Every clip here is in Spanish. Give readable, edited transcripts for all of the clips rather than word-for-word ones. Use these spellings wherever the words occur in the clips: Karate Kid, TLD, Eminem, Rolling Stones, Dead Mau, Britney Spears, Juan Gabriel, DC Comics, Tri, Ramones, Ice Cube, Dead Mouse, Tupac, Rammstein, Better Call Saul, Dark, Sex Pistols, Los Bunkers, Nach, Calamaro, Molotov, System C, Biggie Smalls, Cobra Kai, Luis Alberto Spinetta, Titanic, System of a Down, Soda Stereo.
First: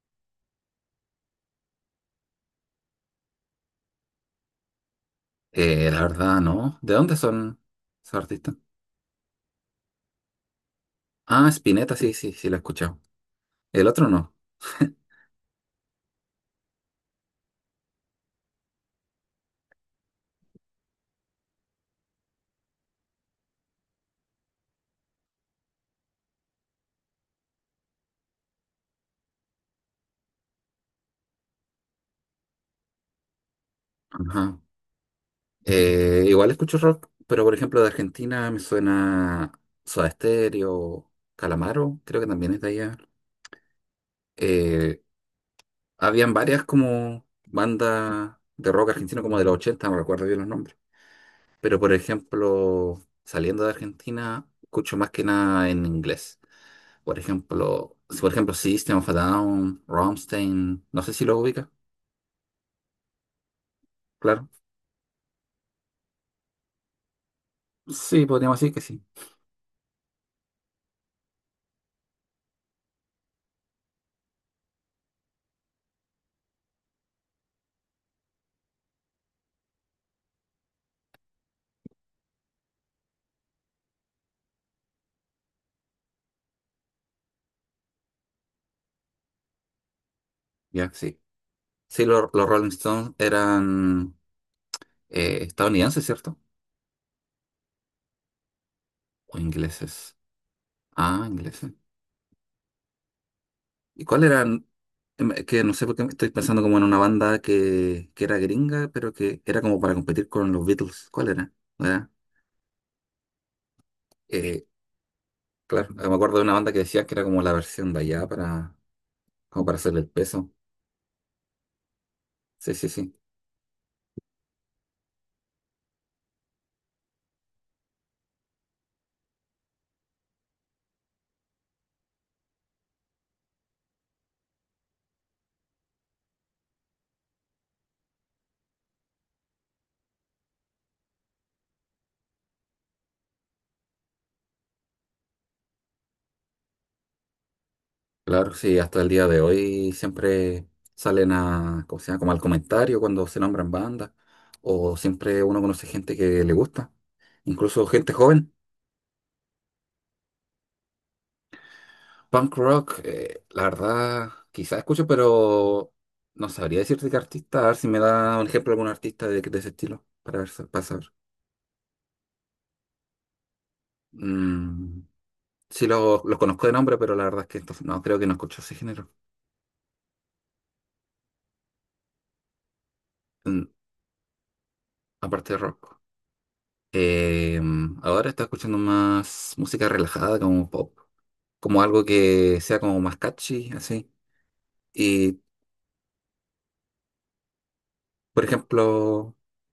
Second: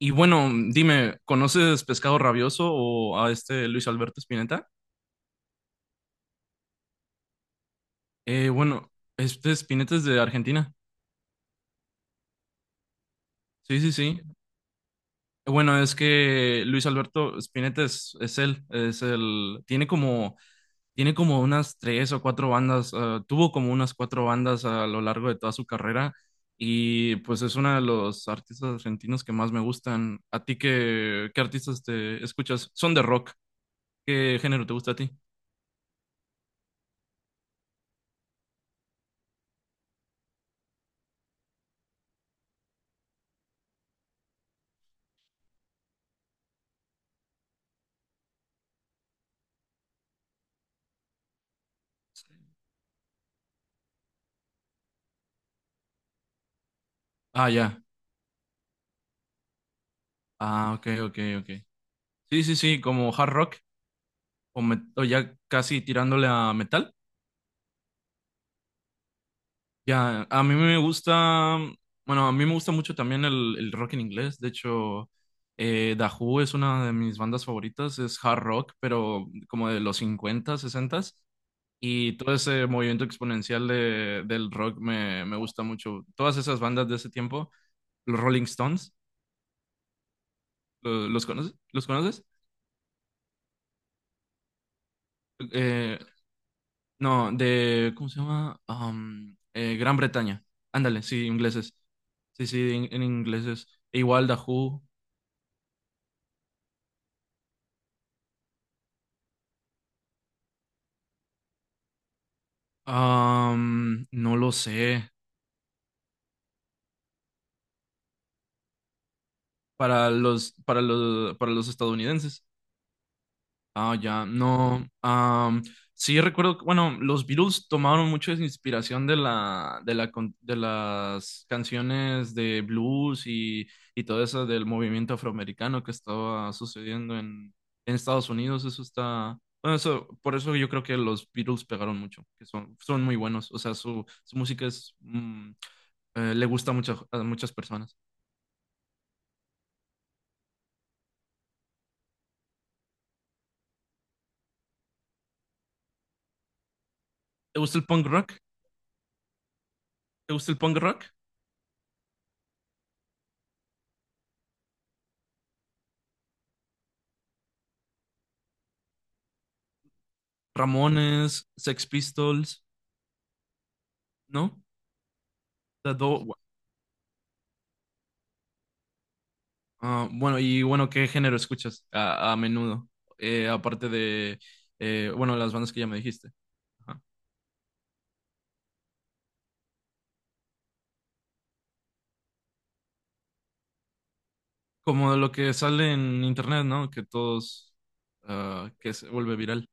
Y bueno, dime, ¿conoces Pescado Rabioso o a este Luis Alberto Spinetta? La verdad, no. ¿De dónde son esos Eh, artistas? bueno, este Spinetta es de Argentina. Ah, Spinetta, sí, sí, sí, la he escuchado. Sí, El sí, otro sí. no. Bueno, es que Luis Alberto Spinetta es él, es el, tiene como unas tres o cuatro bandas, tuvo como unas cuatro bandas a lo largo de toda su carrera y pues es uno de los artistas argentinos que más me gustan. ¿A ti qué, qué artistas te escuchas? Son de rock. ¿Qué Ajá. género te gusta a ti? Igual escucho rock, pero por ejemplo de Argentina me suena Soda Stereo, Calamaro, creo que también es de allá. Eh, Habían varias como bandas de rock argentino como de los ochenta, no recuerdo bien los nombres. Pero por ejemplo, saliendo de Argentina, escucho más que nada en inglés. Por Ah, ya. ejemplo, si por ejemplo System of a Down, Ah, Rammstein, ok, no sé ok, si lo ok. ubica, Sí, sí, sí, como hard rock claro. o, o ya casi tirándole a metal. Sí, podríamos decir que sí. Ya, a mí me gusta, bueno, a mí me gusta mucho también el rock en inglés. De hecho, The Who es una de mis bandas favoritas, es hard rock, pero como de los 50, 60. Y todo ese movimiento exponencial del rock me gusta mucho. Todas esas bandas de ese tiempo, los Rolling Stones, Ya, ¿lo- sí. ¿los, conoces? ¿Los Sí, conoces? los Rolling Stones eran Eh, estadounidenses, ¿cierto? No, de, ¿cómo se llama? ¿O Gran ingleses? Bretaña. Ándale, Ah, sí, ingleses. ingleses. Sí, sí, en ingleses. E ¿Y cuál igual eran? Dahoo. Que no sé por qué estoy pensando como en una banda que era gringa, pero que era como para competir con los Beatles. ¿Cuál era? ¿No era? No lo Eh, sé. claro, me acuerdo de una banda que decía que era como la versión de allá para, como para hacer el Para peso. los, para los, para los estadounidenses. Sí, sí, sí. Ah, ya, no. Sí, recuerdo, que, bueno, los Beatles tomaron mucho de su inspiración de las canciones de blues y todo eso del movimiento afroamericano que estaba sucediendo en Estados Unidos. Eso está, bueno, eso, por eso yo creo que los Beatles pegaron mucho, que son, son muy buenos. O sea, su música es, le gusta mucho a muchas personas. Claro, sí, hasta el día de hoy siempre salen a, ¿cómo se llama? Como al comentario cuando se nombran bandas, o siempre uno conoce gente que le gusta, ¿Te gusta el incluso punk gente rock? joven. ¿Te gusta el punk rock? Punk rock, la verdad, quizás escucho, pero no sabría decirte qué artista, a ver si me da un ejemplo de algún artista de ese estilo, para ver, para saber. Ramones, Sex Pistols, ¿no? Mm, sí, Las dos, los lo los conozco de nombre, pero la verdad es que entonces, no, creo que no escucho ese género, y bueno, ¿qué género escuchas a menudo? Mm, Aparte de, bueno, aparte las de bandas que ya rock. me dijiste. Ajá. Eh, Ahora está escuchando más música relajada, como pop, como algo que sea como más catchy, así. Como lo Y, que sale en internet, ¿no? Que todos, por ah, que se ejemplo, vuelve viral.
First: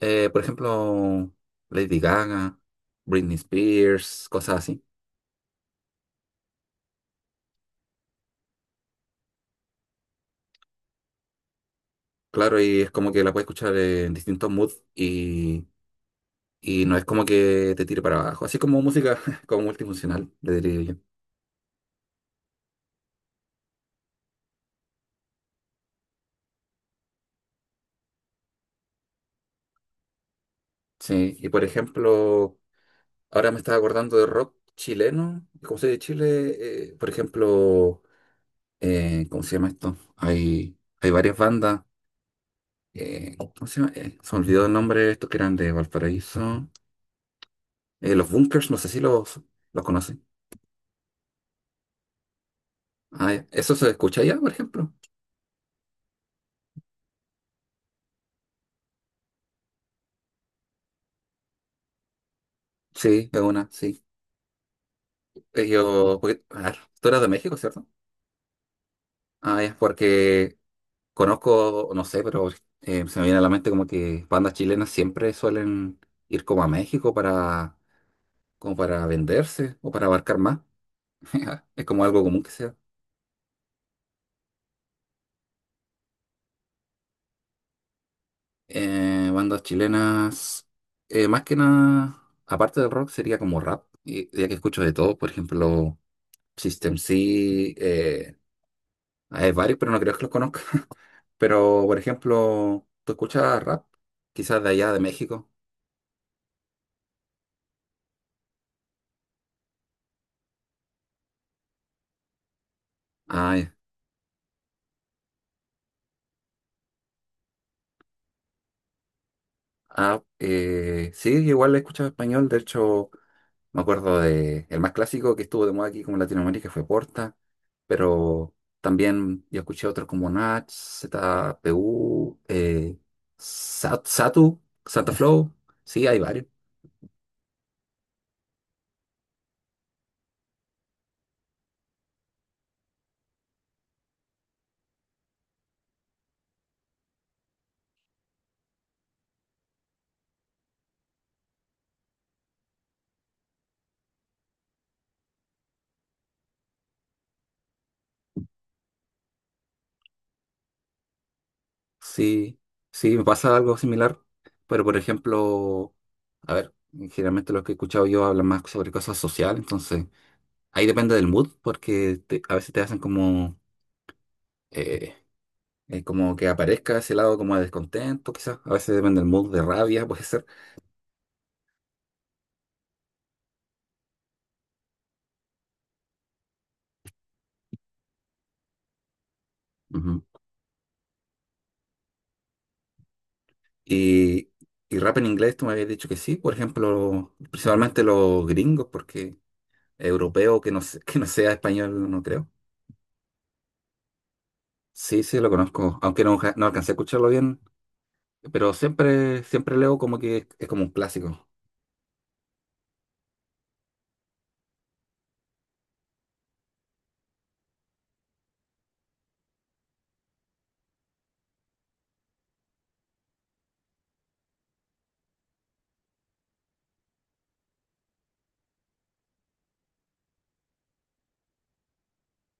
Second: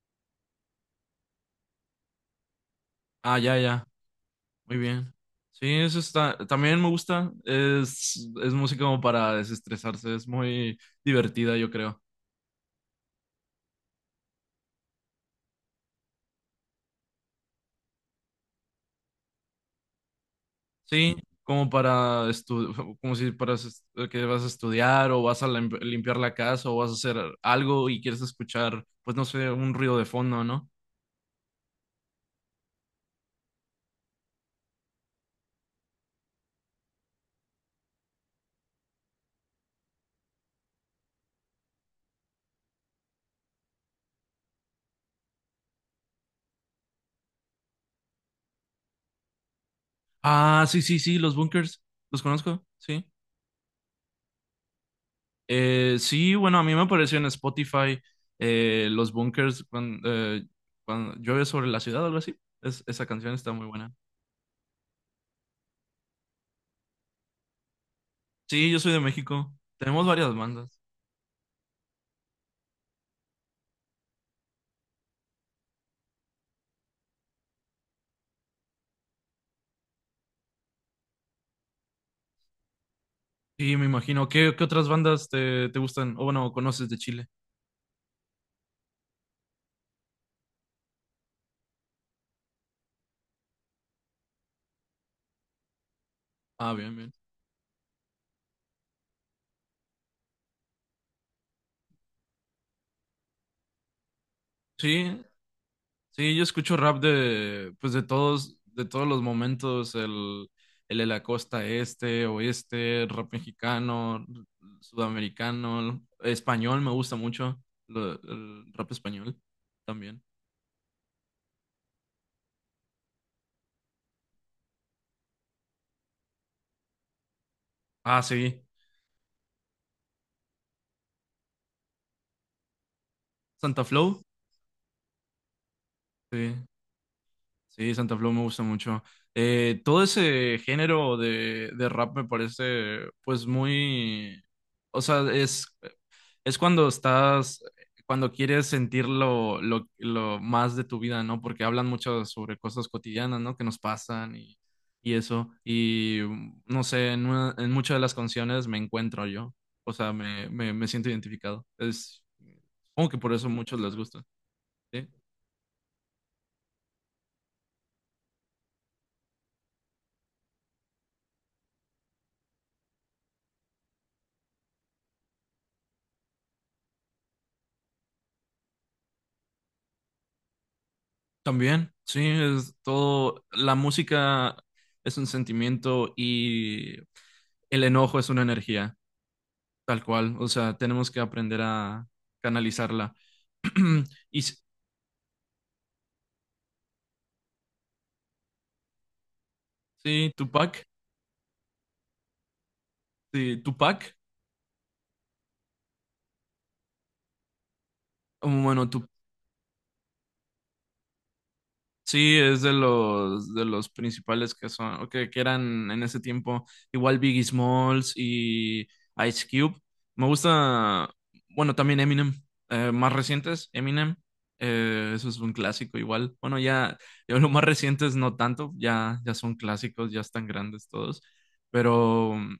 eh, por ejemplo, Lady Gaga, Britney Ah, ya, ya, Spears, cosas muy así. bien. Sí, eso está, también me gusta. Es música como para desestresarse, es muy divertida, yo creo. Claro, y es como que la puedes escuchar en distintos moods y no es como que te tire para abajo. Así como música como multifuncional, le diría yo. Sí, como para como si para que vas a estudiar o vas a limpiar la casa o vas a hacer algo y quieres escuchar, pues no sé, un ruido de fondo, ¿no? Sí, y por ejemplo, ahora me estaba acordando de rock chileno. Como soy de Chile, por ejemplo. ¿ Cómo se llama esto? Hay varias bandas. ¿Cómo se llama? Se me olvidó el nombre, estos que eran de Valparaíso. Los Bunkers, no sé si los, los conocen. Ah, sí, sí, sí, los bunkers, los conozco, sí. Ah, ya. ¿Eso se escucha allá, por ejemplo? Sí, bueno, a mí me apareció en Spotify los bunkers cuando, cuando llueve sobre la ciudad o algo así. Esa Sí, canción es está muy una, buena. sí. Ellos, a ver, tú eras de México, ¿cierto? Sí, yo soy de México. Ah, es Tenemos varias porque bandas. conozco, no sé, pero se me viene a la mente como que bandas chilenas siempre suelen ir como a México para, como para venderse o para abarcar más. Es como algo común que sea. Sí, me imagino. ¿Qué, qué otras bandas te, te gustan? O bueno, conoces de Chile. Bandas chilenas, más que nada, aparte del rock, sería como rap, y, ya que escucho de todo, por ejemplo, Ah, bien, System bien. C, eh, hay varios, pero no creo que los conozca. Pero, por ejemplo, ¿tú escuchas rap? Quizás de allá, de Sí, México. Sí, yo escucho rap de, pues de todos los momentos, el de la costa este, oeste, rap Ah, ya. mexicano, sudamericano, español me gusta mucho, el rap español Ah, también. Sí, igual escucho español, de hecho. Me acuerdo de el más clásico que estuvo de moda aquí como en Latinoamérica, fue Porta, Ah, pero sí, también yo escuché otros como Nach, ZPU, Santa Flow, Satu, Santa Flow. Sí, hay varios. sí, sí, Santa Flow me gusta mucho. Todo ese género de rap me parece, pues muy, o sea, es cuando estás, cuando quieres sentir lo más de tu vida, ¿no? Porque hablan mucho sobre cosas cotidianas, ¿no? Que nos pasan y eso. Y no sé, en, en muchas de las canciones me encuentro yo. O sea, me siento identificado. Es, Sí, como sí, que me por eso a pasa algo muchos les similar. gusta, Pero por ¿sí? ejemplo, a ver, generalmente lo que he escuchado yo habla más sobre cosas sociales, entonces ahí depende del mood, porque a veces te hacen como eh, como que aparezca ese lado como de descontento, quizás. A veces depende del mood de rabia, puede ser. También, sí, es todo, la música es un sentimiento y el enojo es una energía. Tal Ujú. cual, o sea, tenemos que aprender a canalizarla. Y Y, s- y rap en inglés, tú me habías dicho que sí, por ejemplo, principalmente los gringos, porque sí, europeo que no, Tupac, que no sea español, no creo. sí, Tupac, Sí, sí, lo conozco, aunque no, no alcancé a escucharlo bien, pero bueno, tu, siempre, siempre leo como que es como un clásico, sí, es de los principales que son, o que eran en ese tiempo, igual Biggie Smalls y Ice Cube. Me gusta, bueno, también Eminem, más recientes, Eminem, eso es un clásico igual. Bueno, ya, ya los más recientes no tanto, ya, ya son clásicos, ya están grandes todos, pero.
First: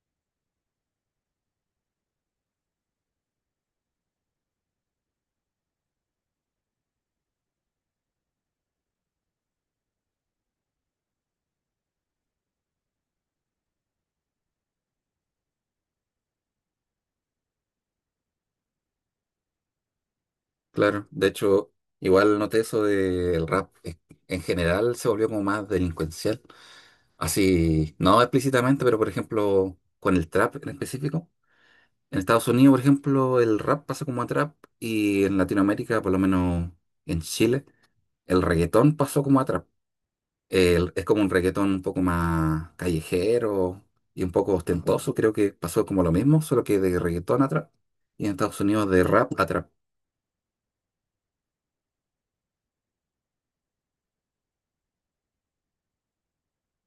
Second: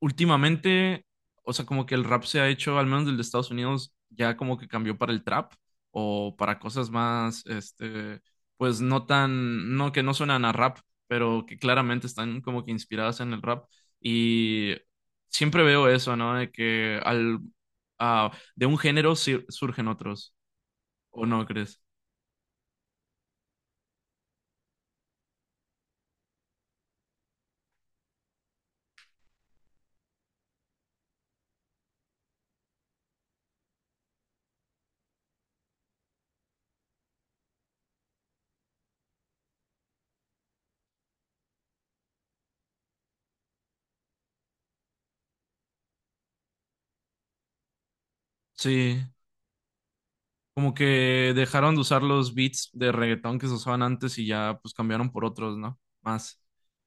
Últimamente, o sea, como que el rap se ha hecho, al menos del de Estados Unidos, ya como que cambió para el trap o para cosas más, este, pues no tan, no que no suenan a rap, pero que claramente están como que inspiradas en el rap. Y siempre veo eso, ¿no? De que al, ah, de un género surgen otros, claro. ¿o De no hecho, crees? igual noté eso del rap, en general se volvió como más delincuencial, así, no explícitamente, pero por ejemplo, con el trap en específico. En Estados Unidos, por ejemplo, el rap pasó como a trap, y en Latinoamérica, por lo menos en Chile, el reggaetón pasó como a trap. Es como un reggaetón un poco más callejero y un poco ostentoso. Creo que pasó como lo mismo, solo que de reggaetón a trap. Y en Estados Unidos Sí. de rap a trap. Como que dejaron de usar los beats de reggaetón que se usaban antes y ya pues cambiaron por otros, ¿no? Más,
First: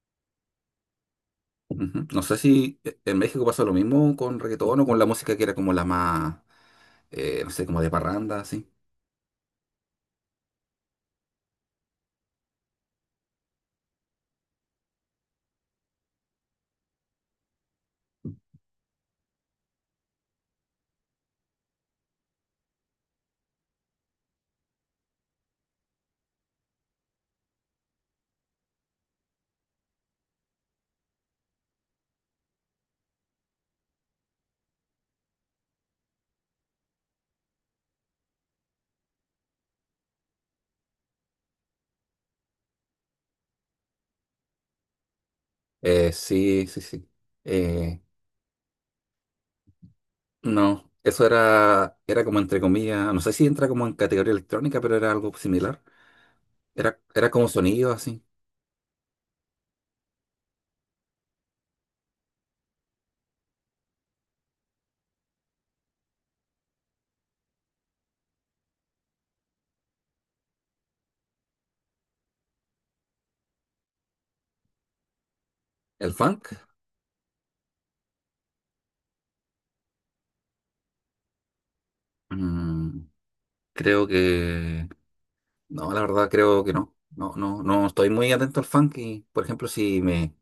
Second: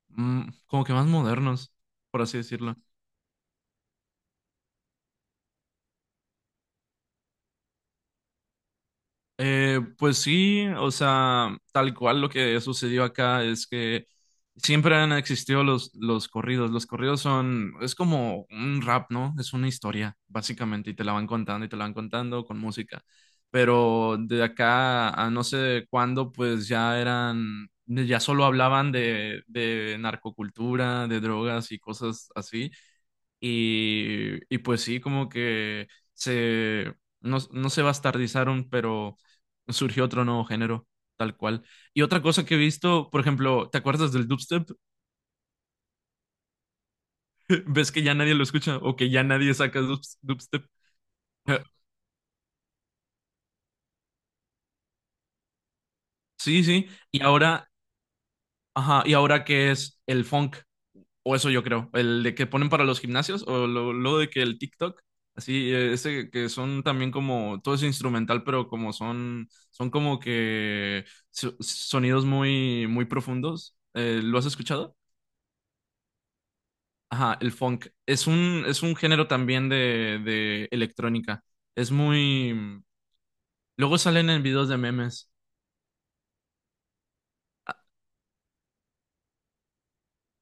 como que más modernos, Ujú. No por así sé decirlo. si en México pasó lo mismo con reggaetón o con la música que era como la más, no sé, como de parranda, así. Pues sí, o sea, tal cual lo que sucedió acá es que siempre han existido los corridos. Los corridos son, es como un rap, ¿no? Es una historia, básicamente, y te la van contando y te la van contando con música. Pero de acá a no sé cuándo, pues ya eran, ya solo hablaban de narcocultura, de drogas y cosas así. Y pues sí, como que se, no, no se bastardizaron, pero surgió otro nuevo género, tal cual. Y otra cosa que he visto, por ejemplo, ¿te acuerdas del dubstep? Sí, sí, sí. ¿Ves Eh, que ya nadie lo escucha o que ya nadie saca dubstep? No, eso Eh, era, era como entre comillas, no sé si entra como en categoría electrónica, pero era algo similar. Sí, sí. Era, Y era como ahora, sonido así. ajá, y ahora que es el funk. O eso yo creo, el de que ponen para los gimnasios o lo de que el TikTok, así, ese que son también como, todo es instrumental, pero como son, son como que sonidos muy, muy profundos. ¿Lo has escuchado? ¿El funk? Ajá, el funk. Es un género también de electrónica. Es muy... Mm, Luego creo salen en videos de que... memes. No, la verdad creo que no. No, no, Ah, no estoy muy atento al funk y, por ejemplo, si me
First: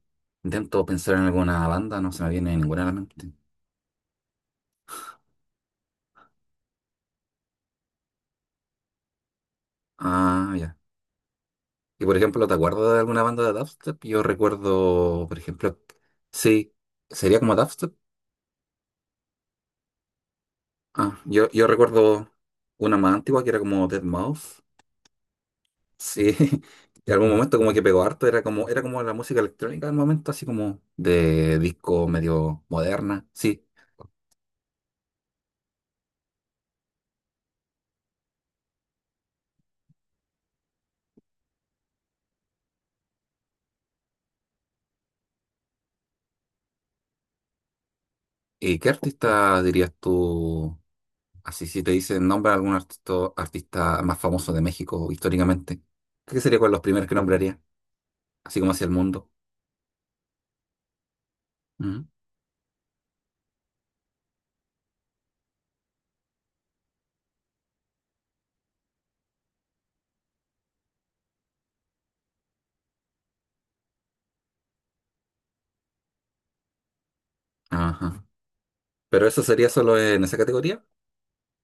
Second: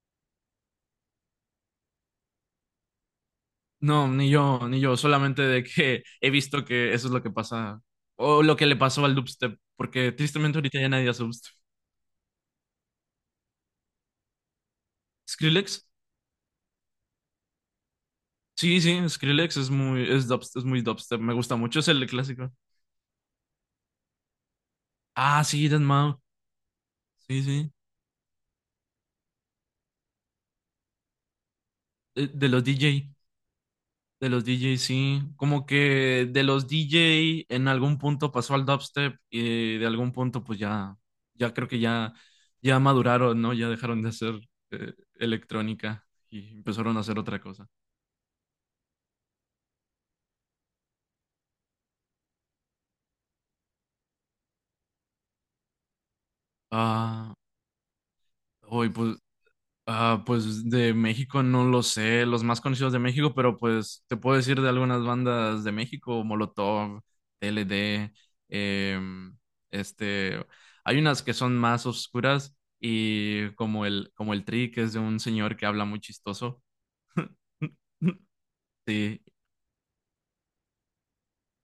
intento pensar en alguna banda, no se me viene ninguna a la mente. No, ni yo, ni yo, solamente de que he visto que eso es lo que pasa, o lo que le pasó al dubstep, porque Ah, tristemente ya. ahorita ya nadie hace dubstep. Y, por ejemplo, ¿te acuerdas de alguna banda de dubstep? Yo recuerdo, por ejemplo, Skrillex. sí, sería como dubstep. Sí, sí, Skrillex es muy, es dubst- es muy Ah, dubstep. Me gusta yo mucho, es el recuerdo clásico. una más antigua que era como Dead Mouse. Ah, sí, Dead Mau. Sí, en algún Sí, momento sí. como que pegó harto, era como la música electrónica del momento, así como de disco De medio los DJ. moderna. Sí. De los DJ, sí. Como que de los DJ en algún punto pasó al dubstep y de algún punto pues ya, ya creo que ya, ya maduraron, ¿no? Ya dejaron de hacer eh, electrónica y empezaron a hacer otra cosa. ¿Y qué artista dirías tú? Así si te dicen nombra algún artista, artista más famoso de México históricamente. ¿Qué sería con los primeros que Ah, nombraría? Así como hacia hoy el pues mundo. Ah, pues de México no lo Ujú. sé, los más conocidos de México, pero pues te puedo decir de algunas bandas de México, Molotov, TLD, em, este, hay unas que son más oscuras y como el Tri, que es de un señor que habla muy chistoso. Ajá. Sí, Pero eso sería solo en esa categoría.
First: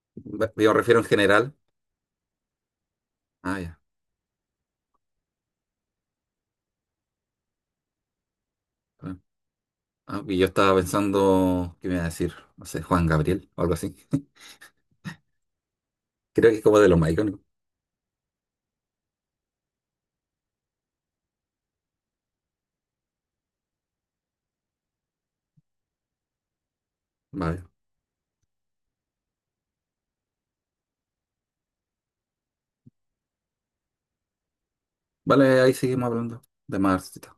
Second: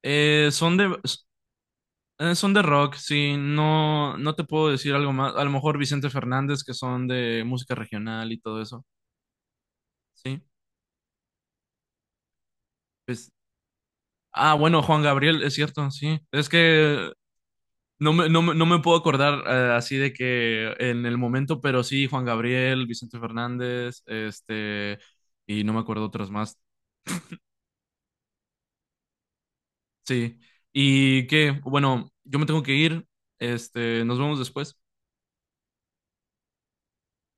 Eh, Yo son de, refiero en general. Son de rock, sí, Ah, ya. no, no te puedo decir algo más, a lo mejor Vicente Fernández, que son de música regional y todo eso, Claro. Ah, y sí, yo estaba pensando, ¿qué me iba a decir? No sé, Juan pues Gabriel o algo así. Ah, bueno, Juan Gabriel, es cierto, sí. Es Creo que es como de los más que icónicos. no me, no me, no me puedo acordar así de que en el momento, pero sí, Juan Gabriel, Vicente Fernández, este, y no me acuerdo otros más. Vale. Sí. Y que, bueno, yo me tengo que ir. Este, nos vemos después. Vale, ahí seguimos hablando de más. Artistas.